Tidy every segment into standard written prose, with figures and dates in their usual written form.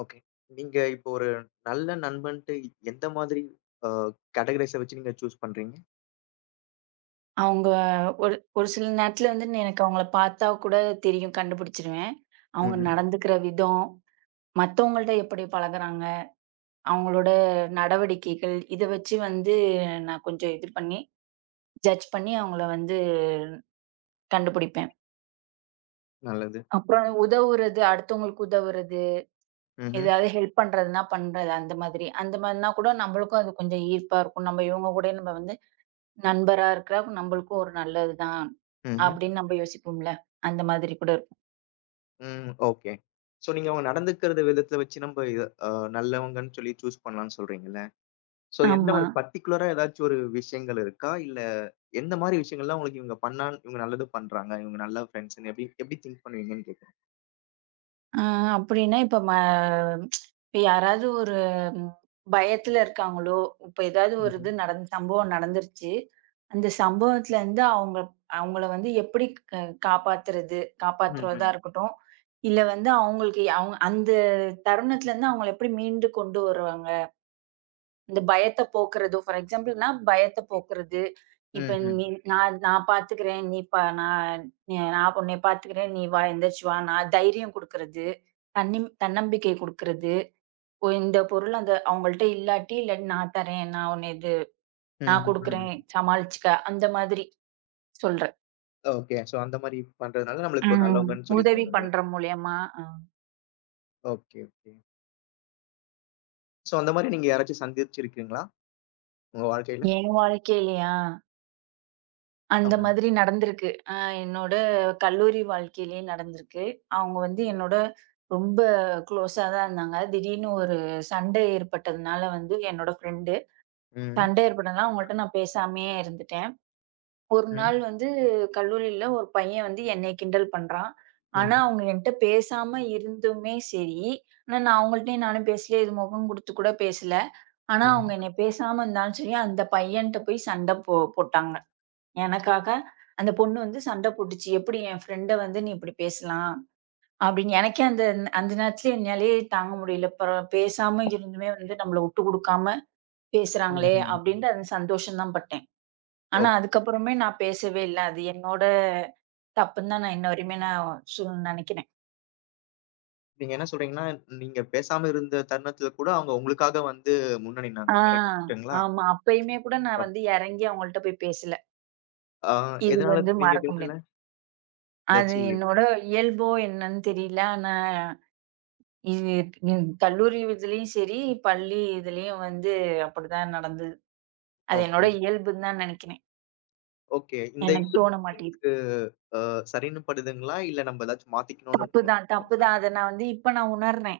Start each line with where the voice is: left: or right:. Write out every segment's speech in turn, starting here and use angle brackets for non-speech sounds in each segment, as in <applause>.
left: Okay. நீங்க இப்போ ஒரு நல்ல நண்பன்ட்டு எந்த மாதிரி அ கேட்டகரைஸ வச்சு நீங்க சூஸ் பண்றீங்க?
right: அவங்க ஒரு ஒரு சில நேரத்துல வந்து எனக்கு அவங்கள பார்த்தா கூட தெரியும், கண்டுபிடிச்சுருவேன். அவங்க
left: ம்ஹ்ம்.
right: நடந்துக்கிற விதம், மத்தவங்கள்ட்ட எப்படி பழகுறாங்க, அவங்களோட நடவடிக்கைகள், இத வச்சு வந்து நான் கொஞ்சம் இது பண்ணி, ஜட்ஜ் பண்ணி அவங்கள வந்து கண்டுபிடிப்பேன்.
left: நல்லது.
right: அப்புறம் உதவுறது, அடுத்தவங்களுக்கு உதவுறது,
left: ம்ஹ்ம்.
right: ஏதாவது ஹெல்ப் பண்றதுன்னா பண்றது அந்த மாதிரி. அந்த மாதிரினா கூட நம்மளுக்கும் அது கொஞ்சம் ஈர்ப்பா இருக்கும். நம்ம இவங்க கூட நம்ம வந்து நண்பரா இருக்கிறா நம்மளுக்கும் ஒரு நல்லது தான்
left: ம்ஹ்ம்.
right: அப்படின்னு நம்ம யோசிப்போம்ல. அந்த மாதிரி கூட இருக்கும்.
left: ம். ஓகே. ஸோ நீங்க அவங்க நடந்துக்கிற விதத்த வச்சு நம்ப இத நல்லவங்கன்னு சொல்லி சூஸ் பண்ணலாம்ன்னு சொல்றீங்கல்ல. ஸோ எந்த
right: ஆமா.
left: மாரி பர்ட்டிகுலரா ஏதாச்சும் ஒரு விஷயங்கள் இருக்கா? இல்ல எந்த மாரி விஷயங்கள்லாம் உங்களுக்கு இவங்க பண்ணா இவங்க நல்லது பண்றாங்க, இவங்க நல்ல ஃப்ரெண்ட்ஸ்ன்னு எப்டி எப்டி திங்க் பண்ணுவீங்கன்னு கேட்கிறேன்?
right: ஆ அப்படின்னா, இப்ப யாராவது ஒரு ம், பயத்துல இருக்காங்களோ, இப்ப ஏதாவது ஒரு
left: ம்ஹ்ம்.
right: இது சம்பவம் நடந்துருச்சு. அந்த சம்பவத்துலருந்து அவங்கள வந்து எப்படி க காப்பாத்துறது? காப்பாத்துறதா
left: ம்ஹ்ம்.
right: இருக்கட்டும். இல்ல வந்து அவங்களுக்கு அவங்க அந்த தருணத்துலருந்து அவங்கள எப்படி மீண்டு கொண்டு வருவாங்க? இந்த பயத்த போக்குறது ஃபார் எக்ஸாம்பிள்னா, பயத்த போக்குறது. இப்ப
left: ம்ஹ்ம்.
right: நீ நான் நான் பாத்துக்கிறேன். நீ பா நான் நீ- நான் உன்னைய பாத்துக்கிறேன். நீ வா, எந்திரிச்சு வா. நான் தைரியம் குடுக்குறது. தன்னம்பிக்கை குடுக்குறது. இந்த பொருள் அவங்கள்ட்ட இல்லாட்டி, இல்ல நான் தரேன். நான் உன்ன நான்
left: ம்ஹ்ம். ம்.
right: குடுக்குறேன். சமாளிச்சுக்க. அந்த மாதிரி சொல்றேன்.
left: ஓகே. ஸோ அந்த மாரி பண்றதுனால நம்மளுக்கு ஒரு
right: ம்.
left: நல்லவங்கன்னு சொல்லி
right: உதவி
left: தோணுது.
right: பண்ற மூலியமா.
left: Okay, okay. ஸோ அந்த மாரி நீங்க யாராச்சும் சந்திச்சிருக்கீங்களா? உங்க வாழ்க்கையில?
right: என் வாழ்க்கையிலயா? அந்த
left: ஆமா.
right: மாதிரி நடந்திருக்கு. என்னோட கல்லூரி வாழ்க்கையிலயே நடந்திருக்கு. அவங்க வந்து என்னோட ரொம்ப குளோஸா தான் இருந்தாங்க. திடீர்னு ஒரு சண்டை ஏற்பட்டதுனால வந்து என்னோட ஃப்ரெண்டு.
left: ம்.
right: சண்டை ஏற்பட்டதுனால அவங்கள்ட்ட நான் பேசாமயே இருந்துட்டேன். ஒரு
left: ம்.
right: நாள் வந்து கல்லூரியில ஒரு பையன் வந்து என்னைய கிண்டல் பண்றான். ஆனா,
left: ம்ஹ்ம்.
right: அவங்க என்ட்ட பேசாம இருந்துமே சரி, ஆனா நான் அவங்கள்ட்டயும் நானும் பேசல. இது முகம் குடுத்து கூட பேசல. ஆனா,
left: ம்.
right: அவங்க என்னைய பேசாம இருந்தாலும் சரி, அந்த பையன்ட்ட போய் சண்ட போ போட்டாங்க. எனக்காக அந்த பொண்ணு வந்து சண்ட போட்டுச்சு. "எப்படி என் ஃப்ரெண்ட வந்து நீ இப்படி பேசலாம்?" அப்படின்னு. எனக்கே அந்த அந்த நேரத்துல என்னாலயே தாங்க முடியல. அப்புறம் பேசாம இருந்துமே வந்து நம்மள விட்டு குடுக்காம பேசுறாங்களே!
left: ம்ஹ்ம்.
right: அப்படின்ட்டு அந்த சந்தோஷம் தான் பட்டேன்.
left: ஓ,
right: ஆனா, அதுக்கப்புறமே நான் பேசவே இல்ல. அது என்னோட தப்புன்னு தான் நான் இன்ன வரையுமே நான் சு நெனைக்கிறேன்.
left: நீங்க என்ன சொல்றீங்கன்னா, நீங்க பேசாம இருந்த தருணத்துல கூட அவங்க உங்களுக்காக வந்து முன்ன
right: ஆ,
left: நின்னாங்க. கரெக்ட்டுங்களா?
right: ஆமா. அப்பயுமே கூட நான்
left: அ
right: வந்து எறங்கி அவங்கள்ட்ட போய் பேசல.
left: ஆ
right: இது
left: எதனால
right: வந்து
left: நீங்க
right: மறக்க
left: பேசல?
right: முடியாது. அது
left: ஏதாச்சும்
right: என்னோட இயல்போ என்னன்னு தெரியல. ஆனா இது கல்லூரி இதுலயும் சரி, பள்ளி இதுலயும் வந்து அப்படிதான் நடந்தது. அது என்னோட
left: ஓகே,
right: இயல்புன்னு தான் நெனைக்கிறேன்.
left: ஓகே.
right: எனக்கு
left: இதுக்கு
right: தோண மாட்டேங்குது.
left: அ சரின்னு படுதுங்களா? இல்ல நம்ம ஏதாச்சும் மாத்திக்கணும்னு
right: தப்பு தான், தப்பு தான். அத நான் வந்து இப்ப நான் உணர்றேன்.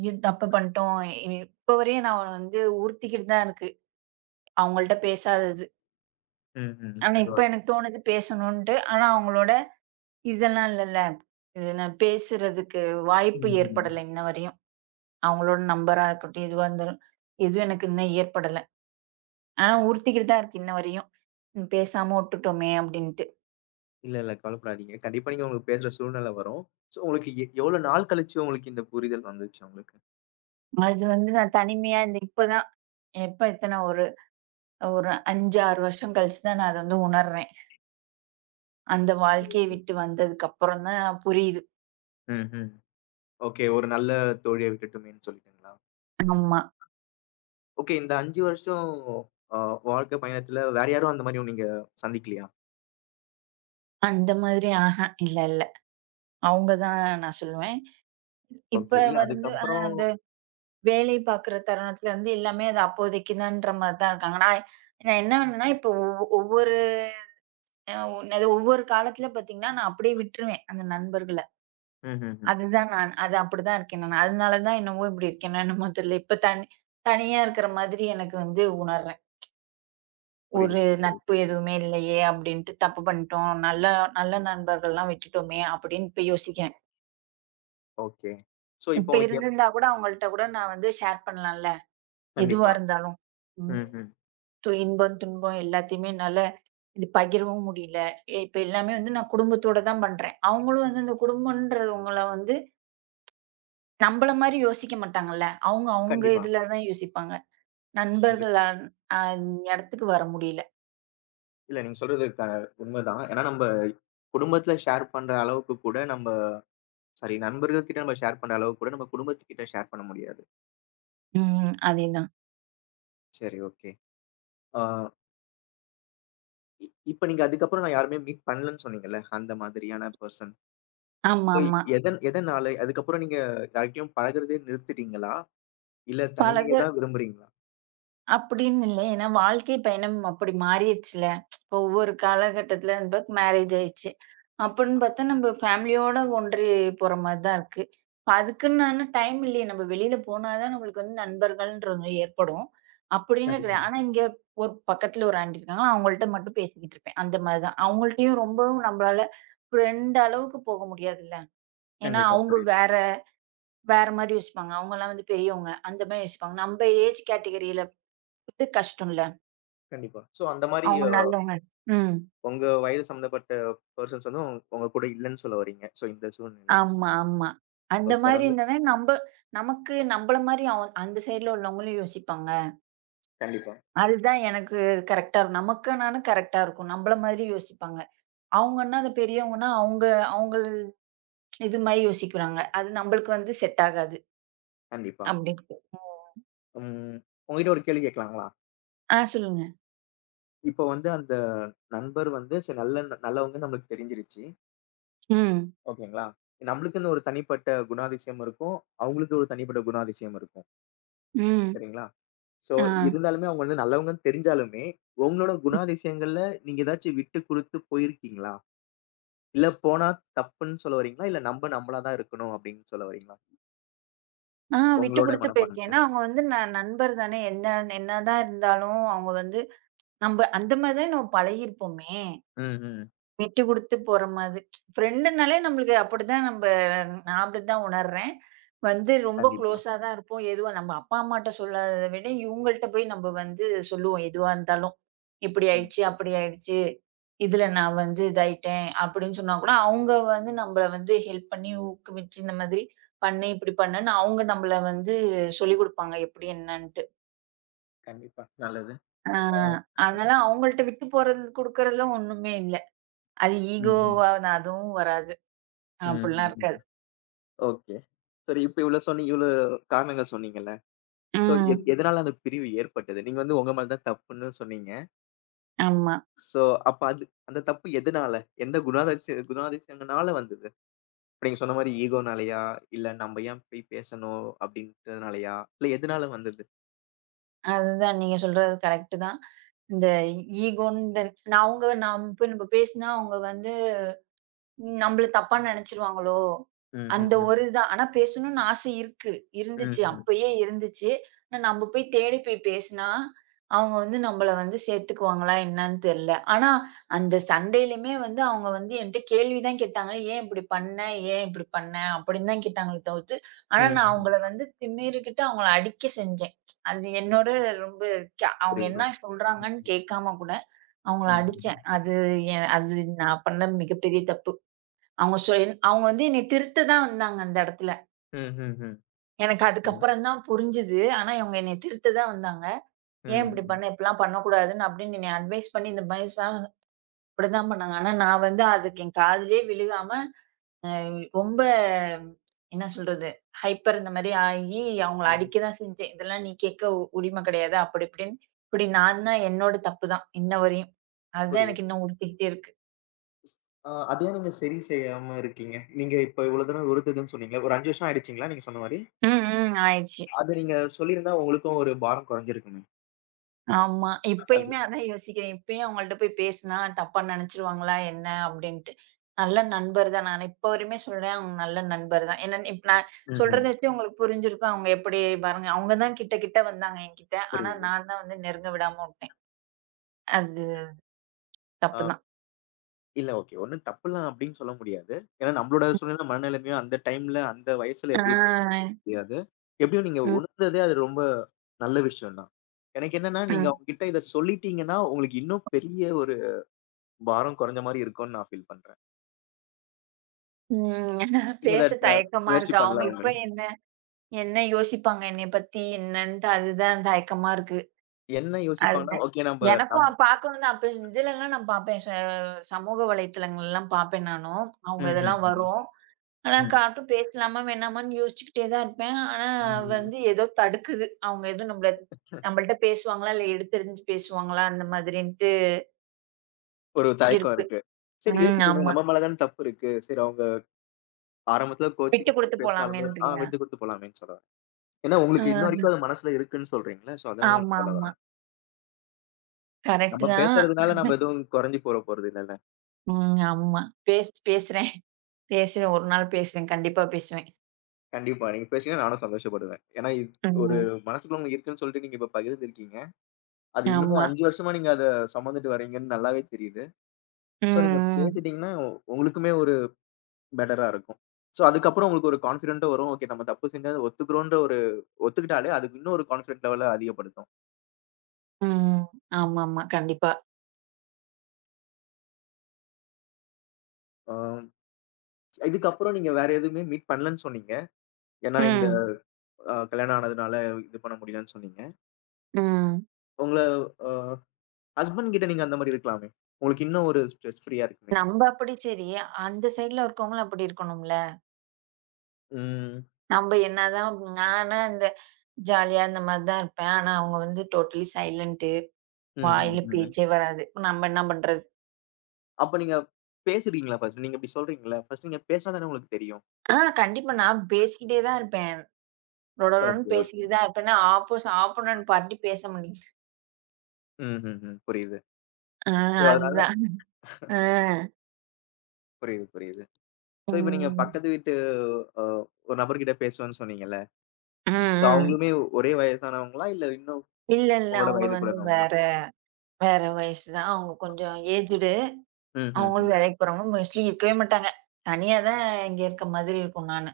right: ஐயோ! தப்பு பண்ணிட்டோம். இப்ப வரையும் நான் வந்து உறுத்திக்கிட்டு தான் இருக்கு. அவங்கள்ட்ட பேசாதது.
left: ம், ம்.
right: ஆனா இப்ப
left: பரவால்ல.
right: எனக்கு தோணுது பேசணுன்ட்டு. ஆனா அவங்களோட இதெல்லாம் இல்லல்ல. இது நான் பேசுறதுக்கு வாய்ப்பு
left: ம்,
right: ஏற்படல
left: ம்.
right: இன்ன வரையும். அவங்களோட நம்பரா இருக்கட்டும், எதுவா இருந்தாலும், எதுவும் எனக்கு இன்னும் ஏற்படல. ஆனா உறுத்திக்கிட்டு தான் இருக்கு இன்ன வரையும். ம் பேசாம உட்டுட்டோமே! அப்டின்ட்டு.
left: இல்ல, இல்ல. கவலைப்படாதீங்க. கண்டிப்பா நீங்க உங்களுக்கு பேசுற சூழ்நிலை வரும். சோ உங்களுக்கு எவ்வளவு நாள் கழிச்சு உங்களுக்கு இந்த புரிதல் வந்துச்சு உங்களுக்கு?
right: அது வந்து நான் தனிமையா இப்ப தான், எப்ப எத்தன ஒரு ஒரு 5, 6 வருஷம் கழிச்சு தான் நான் அத வந்து உணர்றேன். அந்த வாழ்க்கைய விட்டு வந்ததுக்கப்புறம் தான் புரியுது.
left: ம்ஹ்ம். ஓகே. ஒரு நல்ல தோழிய விட்டுட்டோமேன்னு சொல்லிட்டீங்களா?
right: ஆமா.
left: ஓகே. இந்த 5 வருஷம் அ வாழ்க்கை பயணத்துல வேற யாரும் அந்த மாரி நீங்க சந்திக்கலையா?
right: அந்த மாதிரி ஆஹா! இல்ல, இல்ல. அவங்க தான் நான் சொல்லுவேன்.
left: ஓகே.
right: இப்ப
left: இல்ல
right: வந்து
left: அதுக்கப்புறம்
right: அந்த வேலை பார்க்குற தருணத்துல இருந்து எல்லாமே அது அப்போதைக்குதான்ற மாரி தான் இருக்காங்க. நான் நான் என்ன வேணும்னா இப்போ ஒவ் ஒவ்வொரு அ என்னது ஒவ்வொரு காலத்துல பார்த்தீங்கன்னா, நான் அப்படியே விட்டுருவேன் அந்த நண்பர்கள.
left: ம்ஹ்ஹ்ம்.
right: அதுதான் நான். அது அப்படிதான் இருக்கேன் நானு. அதனால தான் என்னவோ இப்படி இருக்கேனோ என்னமோ தெரியல. இப்ப தனியா இருக்கிற மாதிரி எனக்கு வந்து உணர்றேன். ஒரு
left: புரியுது,
right: நட்பு
left: புரியுது.
right: எதுவுமே இல்லையே அப்படின்ட்டு தப்பு பண்ணிட்டோம். நல்ல நல்ல நண்பர்கள்லாம் விட்டுட்டோமே அப்படின்னு இப்ப யோசிக்கிறேன்.
left: ஓகே. சோ இப்போ
right: இப்ப
left: உங்களுக்கு
right: இருந்திருந்தா கூட அவங்கள்ட்ட கூட நான் வந்து ஷேர் பண்ணலாம்ல. எதுவா
left: கண்டிப்பா.
right: இருந்தாலும். ம்.
left: ம்ஹ்ம்.
right: இன்பம், துன்பம் எல்லாத்தையுமே நல்ல இது பகிரவும் முடியல. இப்ப எல்லாமே வந்து நான் குடும்பத்தோட தான் பண்றேன். அவங்களும் வந்து அந்த குடும்பம்ன்றவங்கள வந்து நம்பள மாரி யோசிக்க மாட்டாங்கல்ல. அவங்க அவங்க
left: கண்டிப்பா,
right: இதுல தான் யோசிப்பாங்க. நண்பர்கள்
left: கண்டிப்பா.
right: அந்த இடத்துக்கு வர முடியல.
left: இல்ல நீங்க சொல்றது உண்மைதான். ஏன்னா நம்ப குடும்பத்துல ஷேர் பண்ற அளவுக்கு கூட நம்ப சரி. நண்பர்கள் கிட்ட நம்ம ஷேர் பண்ண அளவுக்கு கூட நம்ம குடும்பத்துக்கிட்ட ஷேர் பண்ண முடியாது.
right: ம். அதேதான்.
left: சரி ஓகே. ஆ இ இப்ப நீங்க அதுக்கப்புறம் நான் யாருமே மீட் பண்ணலன்னு சொன்னீங்கல்ல, அந்த மாதிரியான பெர்சன். சோ
right: ஆமாமா.
left: எதனால அதுக்கப்புறம் நீங்க யார்கிட்டயும் பழகுறதே நிறுத்திட்டீங்களா? இல்ல
right: பழக
left: தனிமைய தான் விரும்புறீங்களா?
right: அப்படின்னு இல்ல. ஏன்னா வாழ்க்கை பயணம் அப்படி மாறிருச்சுல. இப்போ ஒவ்வொரு காலகட்டத்துல நமக்கு மேரேஜ் ஆயிடுச்சு. அப்படின்னு பார்த்தா நம்ம ஃபேமிலியோட ஒன்றி போற மாரி தான் இருக்கு. இப்ப அதுக்குன்னான டைம் இல்லையே. நம்ம வெளியில போனா தான் நம்மளுக்கு வந்து நண்பர்கள்ன்றது ஏற்படும். அப்படின்னு
left: கண்டிப்பா,
right: கிடையாது. ஆனா இங்க ஒரு பக்கத்துல ஒரு ஆன்டி இருக்காங்க. அவங்கள்ட்ட மட்டும் பேசிக்கிட்டு இருப்பேன். அந்த மாரி தான். அவங்கள்ட்டயும் ரொம்பவும் நம்மளால ஃப்ரெண்ட் அளவுக்கு போக முடியாதுல்ல. ஏன்னா
left: கண்டிப்பா.
right: அவங்க
left: புரியுது.
right: வேற வேற மாரி யோசிப்பாங்க. அவங்கலாம் வந்து பெரியவங்க. அந்த மாரி யோசிப்பாங்க. நம்ம ஏஜ் கேட்டகரியில இது கஷ்டம்ல.
left: கண்டிப்பா. சோ அந்த மாரி
right: அவங்க நல்லவங்க. ம்.
left: உங்க வயது சம்மந்தப்பட்ட பெர்சன்ஸ் வந்து உங்க கூட இல்லன்னு சொல்ல வரீங்க. சோ இந்த சூழ்நிலையில.
right: ஆமா, ஆமா. அந்த
left: ஓகே.
right: மாரி
left: அதாவது
right: இருந்தோனே நம்ப நமக்கு நம்பள மாரி அந்த சைடுல உள்ளவங்களும் யோசிப்பாங்க.
left: கண்டிப்பா,
right: அதுதான் எனக்கு கரெக்ட்டா இருக்கும். நமக்குனாலும் கரெக்ட்டா இருக்கும். நம்பள மாதிரி யோசிப்பாங்க. அவங்கன்னா அது பெரியவங்கன்னா அவங்க அவங்க இது மாரி யோசிக்கிறாங்க. அது நம்பளுக்கு வந்து செட் ஆகாது.
left: கண்டிப்பா.
right: அப்படி இருக்கு. ஓ!
left: ம். உங்ககிட்ட ஒரு கேள்வி கேட்கலாங்களா?
right: ஆ சொல்லுங்க.
left: இப்ப வந்து அந்த நண்பர் வந்து சரி நல்ல நல்லவங்கன்னு நம்மளுக்கு தெரிஞ்சிருச்சு.
right: ம்,
left: ஓகேங்களா? நம்மளுக்குன்னு ஒரு தனிப்பட்ட குணாதிசயம் இருக்கும். அவங்களுக்கு ஒரு தனிப்பட்ட குணாதிசயம் இருக்கும்.
right: ம்.
left: சரிங்களா? சோ,
right: ஆ.
left: இருந்தாலுமே அவங்க வந்து நல்லவங்கன்னு தெரிஞ்சாலுமே, உங்களோட குணாதிசயங்கள்ல நீங்க ஏதாச்சும் விட்டு குடுத்து போயிருக்கீங்களா? இல்ல போனா தப்புன்னு சொல்ல வரீங்களா? இல்ல நம்ப நம்மளா தான் இருக்கணும் அப்படின்னு சொல்ல வரீங்களா?
right: ஆ விட்டு
left: உங்களோட
right: குடுத்து போயிருக்கேன். ஏன்னா
left: மனப்பான்மைல.
right: அவங்க வந்து நண்பர் தானே, என்ன என்னதான் இருந்தாலும் அவங்க வந்து நம்ப அந்த மாரி தானே நம்ம பழகியிருப்போமே!
left: ம், ம்.
right: விட்டு குடுத்து போற மாதிரி. ஃப்ரெண்டுனாலே நம்மளுக்கு அப்படிதான், நம்ப நான் அப்படிதான் உணர்றேன். வந்து ரொம்ப
left: கண்டிப்பா.
right: க்ளோஸா தான் இருப்போம். எதுவா நம்ம அப்பா, அம்மாட்ட சொல்லாதத விட, இவங்கள்ட்ட போய் நம்ம வந்து சொல்லுவோம். எதுவா இருந்தாலும். இப்படி
left: ம்.
right: ஆயிடுச்சு, அப்படி ஆயிடுச்சு. இதுல நான் வந்து இதாயிட்டேன் அப்படின்னு சொன்னா கூட, அவங்க வந்து நம்மள வந்து ஹெல்ப் பண்ணி ஊக்குவிச்சு, இந்த மாதிரி பண்ணு, இப்படி பண்ணுன்னு அவங்க நம்மள வந்து சொல்லிக் குடுப்பாங்க. எப்படி என்னன்ட்டு.
left: கண்டிப்பா. நல்லது.
right: ஆ.
left: ஆ.
right: அதனால அவங்கள்ட்ட விட்டு போறது குடுக்கறதுல ஒண்ணுமே இல்ல. அது
left: ம், ம்.
right: ஈகோவா அதுவும் வராது.
left: ம்,
right: அப்படிலாம்
left: ம்.
right: இருக்காது.
left: ஓகே. சரி இப்ப இவ்ளோ சொன்னீங்க இவ்ளோ காரணங்கள் சொன்னீங்கல்ல. சோ, ம்.
right: ம்.
left: எதனால அந்த பிரிவு ஏற்பட்டது? நீங்க வந்து உங்க மேல தான் தப்புன்னு சொன்னீங்க.
right: ஆமா.
left: சோ, அப்ப அது அந்த தப்பு எதனால? எந்த குணாதிசயங்கனால வந்தது? இப்ப நீங்க சொன்ன மாரி ஈகோனாலயா? இல்ல நம்ம ஏன் போய் பேசணும் அப்படின்றதுனாலயா? இல்ல எதனால வந்தது?
right: அதுதான் நீங்க சொல்றது கரெக்ட்டு தான். இந்த ஈகோன்னு நான் போய் நம்ம பேசினா அவங்க வந்து நம்மள தப்பா நெனச்சுருவாங்களோ?
left: ம், ம்,
right: அந்த ஒரு
left: ம்.
right: இதான். ஆனா பேசணும்னு ஆசை இருக்கு. இருந்துச்சு.
left: ம்ஹ்ம்.
right: அப்பயே இருந்துச்சு. ஆனா நம்ம போய் தேடி போய் பேசினா, அவங்க வந்து நம்மள வந்து சேர்த்துக்குவாங்களா என்னன்னு தெரியல. ஆனா அந்த சண்டையிலயுமே வந்து அவங்க வந்து என்ட்ட கேள்வி தான் கேட்டாங்க. "ஏன் இப்படி பண்ண? ஏன் இப்படி பண்ண?" அப்படின்னு தான் கேட்டாங்களே தவிர்த்து, ஆனா நான் அவங்கள
left: ம்ஹ்ம்.
right: வந்து திமிறிக்கிட்டு அவங்கள அடிக்க செஞ்சேன். அது என்னோட ரொம்ப அவங்க
left: புரியல.
right: என்ன சொல்றாங்கன்னு
left: ம்ஹ்ம்.
right: கேட்காம கூட அவங்கள
left: ம்ஹ்ம்.
right: அடிச்சேன். அது நான் பண்ண மிகப்பெரிய தப்பு. அவங்க வந்து என்னைய திருத்த தான் வந்தாங்க அந்த இடத்துல.
left: ம். ம். ம்.
right: எனக்கு
left: ம்,
right: அதுக்கப்புறம் தான் புரிஞ்சுது. ஆனா இவங்க என்னைய திருத்த தான் வந்தாங்க. "ஏன் இப்படி
left: ம்,
right: பண்ண? இப்படிலாம் பண்ணக்கூடாதுன்னு" அப்படின்னு என்னைய அட்வைஸ் பண்ணி இந்த பயசாம் இப்படிதான் பண்ணாங்க. ஆனா நான் வந்து அதுக்கு என் காதுலயே விழுகாம அ ரொம்ப என்ன சொல்றது? ஹைப்பர் இந்த மாரி ஆகி அவங்கள
left: ம், ம்.
right: அடிக்க தான் செஞ்சேன். "இதெல்லாம் நீ கேட்க உரிமை கிடையாது" அப்படி இப்படின்னு. இப்படி நான் தான் என்னோட தப்பு தான் இன்ன வரையும். அதுதான்
left: புரியுது.
right: எனக்கு இன்னும் உறுத்திக்கிட்டே இருக்கு.
left: ஆ அத ஏன் நீங்க சரி செய்யாம இருக்கீங்க? நீங்க இப்ப இவ்வளவு தூரம் உறுத்துதுன்னு சொன்னீங்களே, ஒரு 5 வருஷம் ஆயிடுச்சுங்களா நீங்க சொன்ன மாரி?
right: ம், ம். ஆயிடுச்சு.
left: அத நீங்க சொல்லியிருந்தா உங்களுக்கும் ஒரு பாரம் குறைஞ்சிருக்குமே!
right: ஆமா.
left: அது
right: இப்பயுமே அதான் யோசிக்கிறேன். இப்பயும் அவங்கள்ட்ட போய் பேசினா தப்பா நெனச்சுருவாங்களா என்ன அப்டின்ட்டு. நல்ல நண்பர் தான். நான் இப்ப வரையுமே சொல்றேன் அவங்க நல்ல நண்பர் தான். என்னன்னு இப்ப நான் சொல்றத
left: ம்ஹ்ம்.
right: வச்சு உங்களுக்கு புரிஞ்சிருக்கும். அவங்க எப்டி பாருங்க. அவங்க தான் கிட்ட கிட்ட வந்தாங்க என்கிட்ட. ஆனா
left: புரியுது.
right: நான் தான் வந்து நெருங்க விடாம உட்டேன். அது தப்பு
left: ஆ
right: தான்.
left: இல்ல ஓகே. ஒண்ணும் தப்புலாம் அப்படின்னு சொல்ல முடியாது. ஏன்னா நம்மளோட சூழ்நிலை, மனநிலைமையும் அந்த டைம்ல, அந்த வயசுல
right: ஆ.
left: எப்படி இருக்குன்னு தெரியாது. எப்படியோ நீங்க
right: ம்,
left: உணர்ந்ததே அது ரொம்ப நல்ல விஷயம் தான். எனக்கு என்னன்னா, நீங்க
right: ம்,
left: அவங்ககிட்ட இத சொல்லிட்டீங்கன்னா, உங்களுக்கு இன்னும் பெரிய ஒரு பாரம் குறைஞ்ச மாரி இருக்கும்ன்னு நான் ஃபீல் பண்றேன்.
right: ம். <laughs>
left: நீங்க அத
right: பேச
left: அ
right: தயக்கமா
left: முயற்சி
right: இருக்கு. அவங்க
left: பண்ணலாம்ன்னு.
right: இப்ப என்ன என்ன யோசிப்பாங்க என்னைய பத்தி என்னன்ட்டு அதுதான் தயக்கமா இருக்கு.
left: என்ன யோசிப்பாங்கன்னா,
right: அதுதான்.
left: ஓகே நம்ப நம்
right: எனக்கும் பார்க்கணும் தான். அப்ப இதுலலாம் நான் பார்ப்பேன். சமூக வலைத்தளங்கள்லாம் பார்ப்பேன் நானும். அவங்க இதெல்லாம்
left: ம்ஹ்ம்.
right: வரும். ஆனா
left: ம்.
right: காட்டும் பேசலாமா, வேணாமான்னு யோசிச்சுக்கிட்டே தான் இருப்பேன். ஆனா
left: ம்.
right: வந்து ஏதோ தடுக்குது. அவங்க எதுவும் நம்மள்ட்ட பேசுவாங்களா? இல்ல எடுத்தெறிஞ்சு பேசுவாங்களா? அந்த மாதிரின்ட்டு
left: ஒரு தயக்கம்
right: இருக்கு.
left: இருக்கு. சரி
right: ம்.
left: இருக்கட்டுமே,
right: ஆமா.
left: நம்ம மேல தான தப்பு இருக்கு. சரி அவங்க ஆரம்பத்துல
right: விட்டு
left: கோச்சிக்கிட்டு
right: குடுத்து
left: பேசினாலுமே, ஆ
right: போலாமேன்றீங்க?
left: விட்டு குடுத்து போலாமேன்னு சொல்லலாம். ஏன்னா,
right: அ.
left: உங்களுக்கு இன்ன வரைக்கும் அது மனசுல இருக்குன்னு சொல்றீங்கல்ல. சோ, அதனால
right: ஆமா,
left: நான் சொல்ல
right: ஆமா.
left: வரேன்.
right: கரெக்ட்
left: நம்ம
right: தான்.
left: பேசுறதுனால நம்ம எதுவும் குறைஞ்சு போறது இல்லல்ல.
right: ம். ஆமா. பேசுறேன். பேசுறேன். ஒரு நாள் பேசுறேன். கண்டிப்பா பேசுவேன்.
left: கண்டிப்பா. நீங்க பேசுனீங்கன்னா நானும் சந்தோஷப்படுவேன். ஏன்னா, இது ஒரு
right: ம்.
left: மனசுக்குள்ள உங்களுக்கு இருக்குன்னு சொல்லிட்டு நீங்க இப்ப பகிர்ந்துருக்கீங்க. அது இன்னமும்
right: ஆமா.
left: 5 வருஷமா நீங்க அத சுமந்துட்டு வரீங்கன்னு நல்லாவே தெரியுது.
right: ம்.
left: சோ, நீங்க
right: ம்.
left: பேசிட்டீங்கன்னா, உங்களுக்குமே ஒரு பெட்டரா இருக்கும். சோ, அதுக்கப்புறம் உங்களுக்கு ஒரு கான்ஃபிடென்ட்டும் வரும். ஓகே நம்ம தப்பு செஞ்சா அத ஒத்துக்கிறோன்ற ஒரு ஒத்துக்கிட்டாலே, அதுக்கு இன்னும் ஒரு கான்ஃபிடென்ட் லெவல அதிகப்படுத்தும்.
right: ம். ஆமாமா. கண்டிப்பா.
left: ஆ இதுக்கப்புறம் நீங்க வேற எதுவுமே மீட் பண்ணலன்னு சொன்னீங்க. ஏன்னா, இந்த
right: ம்.
left: கல்யாணம் ஆனதுனால இது பண்ண முடியலன்னு சொன்னீங்க.
right: ம்.
left: உங்கள அ ஹஸ்பண்ட் கிட்ட நீங்க அந்த மாரி இருக்கலாமே. உங்களுக்கு இன்னும் ஒரு ஸ்ட்ரெஸ் ஃப்ரீயா இருக்குமே.
right: நம்ப அப்படி சரி. அந்த சைடுல இருக்கவங்களும் அப்படி இருக்கணும்ல.
left: ம்.
right: நம்ப என்னதான் நானா இந்த ஜாலியா இந்த மாரி தான் இருப்பேன். ஆனா அவங்க வந்து டோட்டலி சைலன்ட்டு.
left: ம்,
right: வாயில
left: ம், ம்.
right: பேச்சே வராது. நம்ம என்ன பண்றது?
left: அப்ப நீங்க பேசுறீங்களா ஃபர்ஸ்ட்? நீங்க இப்படி சொல்றீங்கல்ல, ஃபர்ஸ்ட் நீங்க பேசினா தானே உங்களுக்கு தெரியும்.
right: ஆ கண்டிப்பா நான் பேசிக்கிட்டே தான் இருப்பேன். ரொடரொடன்னு
left: ஓகே, ஓகே.
right: பேசிக்கிட்டு தான் இருப்பேன்னா, ஆப்போஸ் ஆப்போனன்ட் பார்ட்டி பேச மாட்டேங்குது.
left: ம், ம், ம். புரியுது.
right: ஆ
left: சோ, அதனால
right: அதுதான். ஆ.
left: புரியுது, புரியுது. சோ, இப்ப நீங்க
right: ம்.
left: பக்கத்து வீட்டு அ ஒரு நபர்கிட்ட பேசுவேன்னு சொன்னீங்கல்ல.
right: ம்,
left: சோ,
right: ம்.
left: அவங்களுமே ஒரே வயசானவங்களா? இல்ல இன்னும்
right: இல்ல, இல்ல.
left: உங்களோட
right: அவங்க
left: வயது
right: வந்து
left: கூடனவங்களா?
right: வேற வேற வயசு தான். அவங்க கொஞ்சம் ஏஜ்டு.
left: ம், ம்,
right: அவங்களும்
left: ம்.
right: வேலைக்கு போறாங்க. மோஸ்ட்லி இருக்கவே மாட்டாங்க. தனியா தான் இங்க இருக்க மாதிரி இருக்கும் நானு.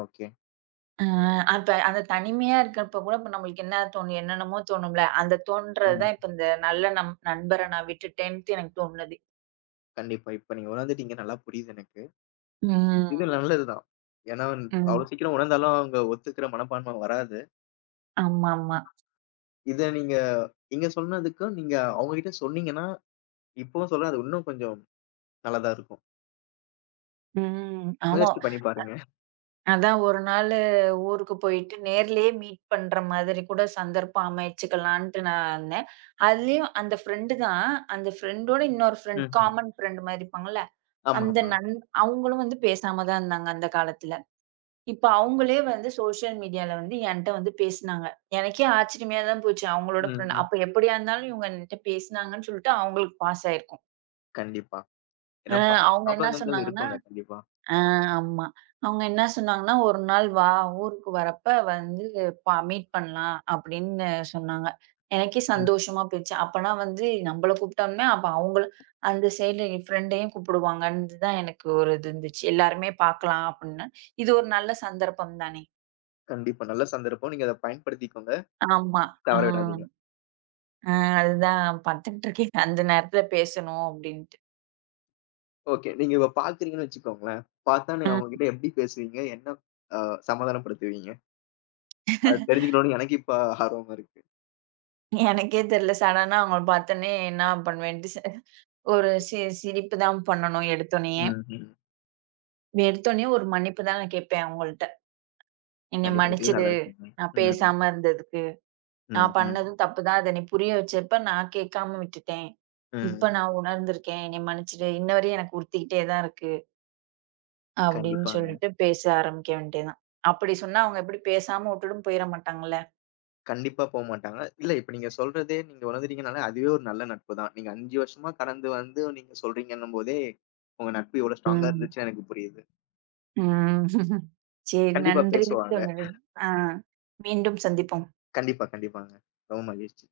left: ஓகே.
right: அ அப்ப அந்த தனிமையா இருக்கிறப்ப கூட இப்ப நம்மளுக்கு என்ன தோணும்? என்னென்னமோ தோணும்ல. அந்த தோன்றது
left: ஆமா.
right: தான் இப்ப இந்த நல்ல நண்பர நான் விட்டுட்டேன்ட்டு எனக்கு தோணுனது.
left: கண்டிப்பா. இப்ப நீங்க உணர்ந்துட்டீங்க. நல்லா புரியுது எனக்கு.
right: ம்.
left: இது நல்லதுதான். ஏன்னா, வந்து
right: ம்.
left: அவ்வளவு சீக்கிரம் உணர்ந்தாலும் அவங்க ஒத்துக்கிற மனப்பான்மை வராது.
right: ஆமாமா.
left: இத நீங்க இங்க சொன்னதுக்கும், நீங்க அவங்ககிட்ட சொன்னீங்கன்னா, இப்பவும் சொல்றேன் அது இன்னும் கொஞ்சம் நல்லதா இருக்கும்.
right: ம். ஆமா.
left: முயற்சி பண்ணி பாருங்க.
right: அதான் ஒரு நாளு ஊருக்கு போயிட்டு நேர்லயே மீட் பண்ற மாதிரி கூட சந்தர்ப்பம் அமைச்சுக்கலான்ட்டு நான் இருந்தேன். அதுலயும் அந்த ஃப்ரெண்டு தான். அந்த ஃப்ரெண்டோட இன்னொரு ஃப்ரெண்ட்
left: ம்ஹ்ம்.
right: காமன் ஃப்ரெண்ட் மாரி இருப்பாங்கல்ல. அந்த
left: ஆமாமா.
right: நண் அவங்களும் வந்து பேசாம தான் இருந்தாங்க அந்த காலத்துல. இப்ப அவங்களே வந்து சோஷியல் மீடியால வந்து என்ட்ட வந்து பேசுனாங்க. எனக்கே ஆச்சரியமா தான் போச்சு. அவங்களோட
left: ம்,
right: ஃப்ரெண்ட்
left: ம்.
right: அப்ப எப்படியா இருந்தாலும் இவங்க என்ட்ட பேசுனாங்கன்னு சொல்லிட்டு அவங்களுக்கு பாஸ் ஆயிருக்கும்.
left: கண்டிப்பா.
right: அ
left: ஏன்னா பழைய
right: அவங்க என்ன
left: ஞாபகங்கள்
right: சொன்னாங்கன்னா,
left: இருக்குங்க கண்டிப்பா.
right: ஆ ஆமா. அவங்க என்ன சொன்னாங்கன்னா, "ஒரு நாள் வா, ஊருக்கு வரப்ப வந்து மீட் பண்ணலாம்." அப்படின்னு சொன்னாங்க. எனக்கே
left: ம்.
right: சந்தோஷமா போயிடுச்சு. அப்பன்னா வந்து நம்மள கூப்பிட்டோம்னா, அப்ப அவங்கள அந்த சைடுல என் ஃப்ரெண்டையும் கூப்பிடுவாங்கன்னு தான் எனக்கு ஒரு இது இருந்துச்சு. எல்லாருமே பார்க்கலாம் அப்படின்னு. இது ஒரு நல்ல சந்தர்ப்பம் தானே!
left: கண்டிப்பா. நல்ல சந்தர்ப்பம். நீங்க அத பயன்படுத்திக்கோங்க.
right: ஆமா.
left: தவற
right: ம்.
left: விடாதீங்க.
right: அதுதான் பார்த்துட்டு இருக்கேன். அந்த நேரத்துல பேசணும் அப்படின்ட்டு.
left: ஓகே. நீங்க இப்ப பார்க்குறீங்கன்னு வச்சுக்கோங்களேன். பார்த்தா நீங்க
right: ம்.
left: அவங்ககிட்ட எப்படி பேசுவீங்க? என்ன அ சமாதானப்படுத்துவீங்க? அது தெரிஞ்சுக்கணும்னு எனக்கு இப்ப ஆர்வமா இருக்கு.
right: எனக்கே தெரியல. சடனா அவங்கள பார்த்தோனே என்ன பண்ணுவேன்ட்டு, ஒரு சிரிப்பு தான் பண்ணணும் எடுத்தோனே.
left: ம், ம்.
right: எடுத்தோனே ஒரு மன்னிப்பு தான் நான் கேட்பேன் அவங்கள்ட்ட. "என்னைய
left: கண்டிப்பா. இதுவே
right: மன்னிச்சிடு.
left: நல்ல விஷயம் தான்.
right: நான்
left: ம்,
right: பேசாம இருந்ததுக்கு. நான்
left: ம், ம்,
right: பண்ணதும் தப்பு தான். அத நீ புரிய வச்சப்ப நான் கேட்காம விட்டுட்டேன்.
left: ம்.
right: இப்ப நான் உணர்ந்திருக்கேன். என்னைய மன்னிச்சிடு. இன்ன வரையும் எனக்கு உறுத்திக்கிட்டே தான் இருக்கு." அப்படின்னு
left: கண்டிப்பாங்க.
right: சொல்லிட்டு பேச ஆரம்பிக்க வேண்டியதுதான். அப்படி சொன்னா அவங்க எப்படி பேசாம விட்டுட்டும் போயிற மாட்டாங்கல்ல.
left: கண்டிப்பா போமாட்டாங்க. இல்ல இப்ப நீங்க சொல்றதே நீங்க உணர்ந்துட்டீங்கனாலே, அதுவே ஒரு நல்ல நட்பு தான். நீங்க 5 வருஷமா கடந்து வந்து நீங்க சொல்றீங்கன்னும் போதே, உங்க நட்பு எவ்வளோ ஸ்ட்ராங்கா
right: ம்.
left: இருந்துச்சுன்னு எனக்கு புரியுது.
right: ம். <laughs> சரி
left: கண்டிப்பா
right: நன்றி
left: பேசுவாங்க.
right: தோழரே. ஆ. மீண்டும் சந்திப்போம்.
left: கண்டிப்பா, கண்டிப்பாங்க. ரொம்ப மகிழ்ச்சி.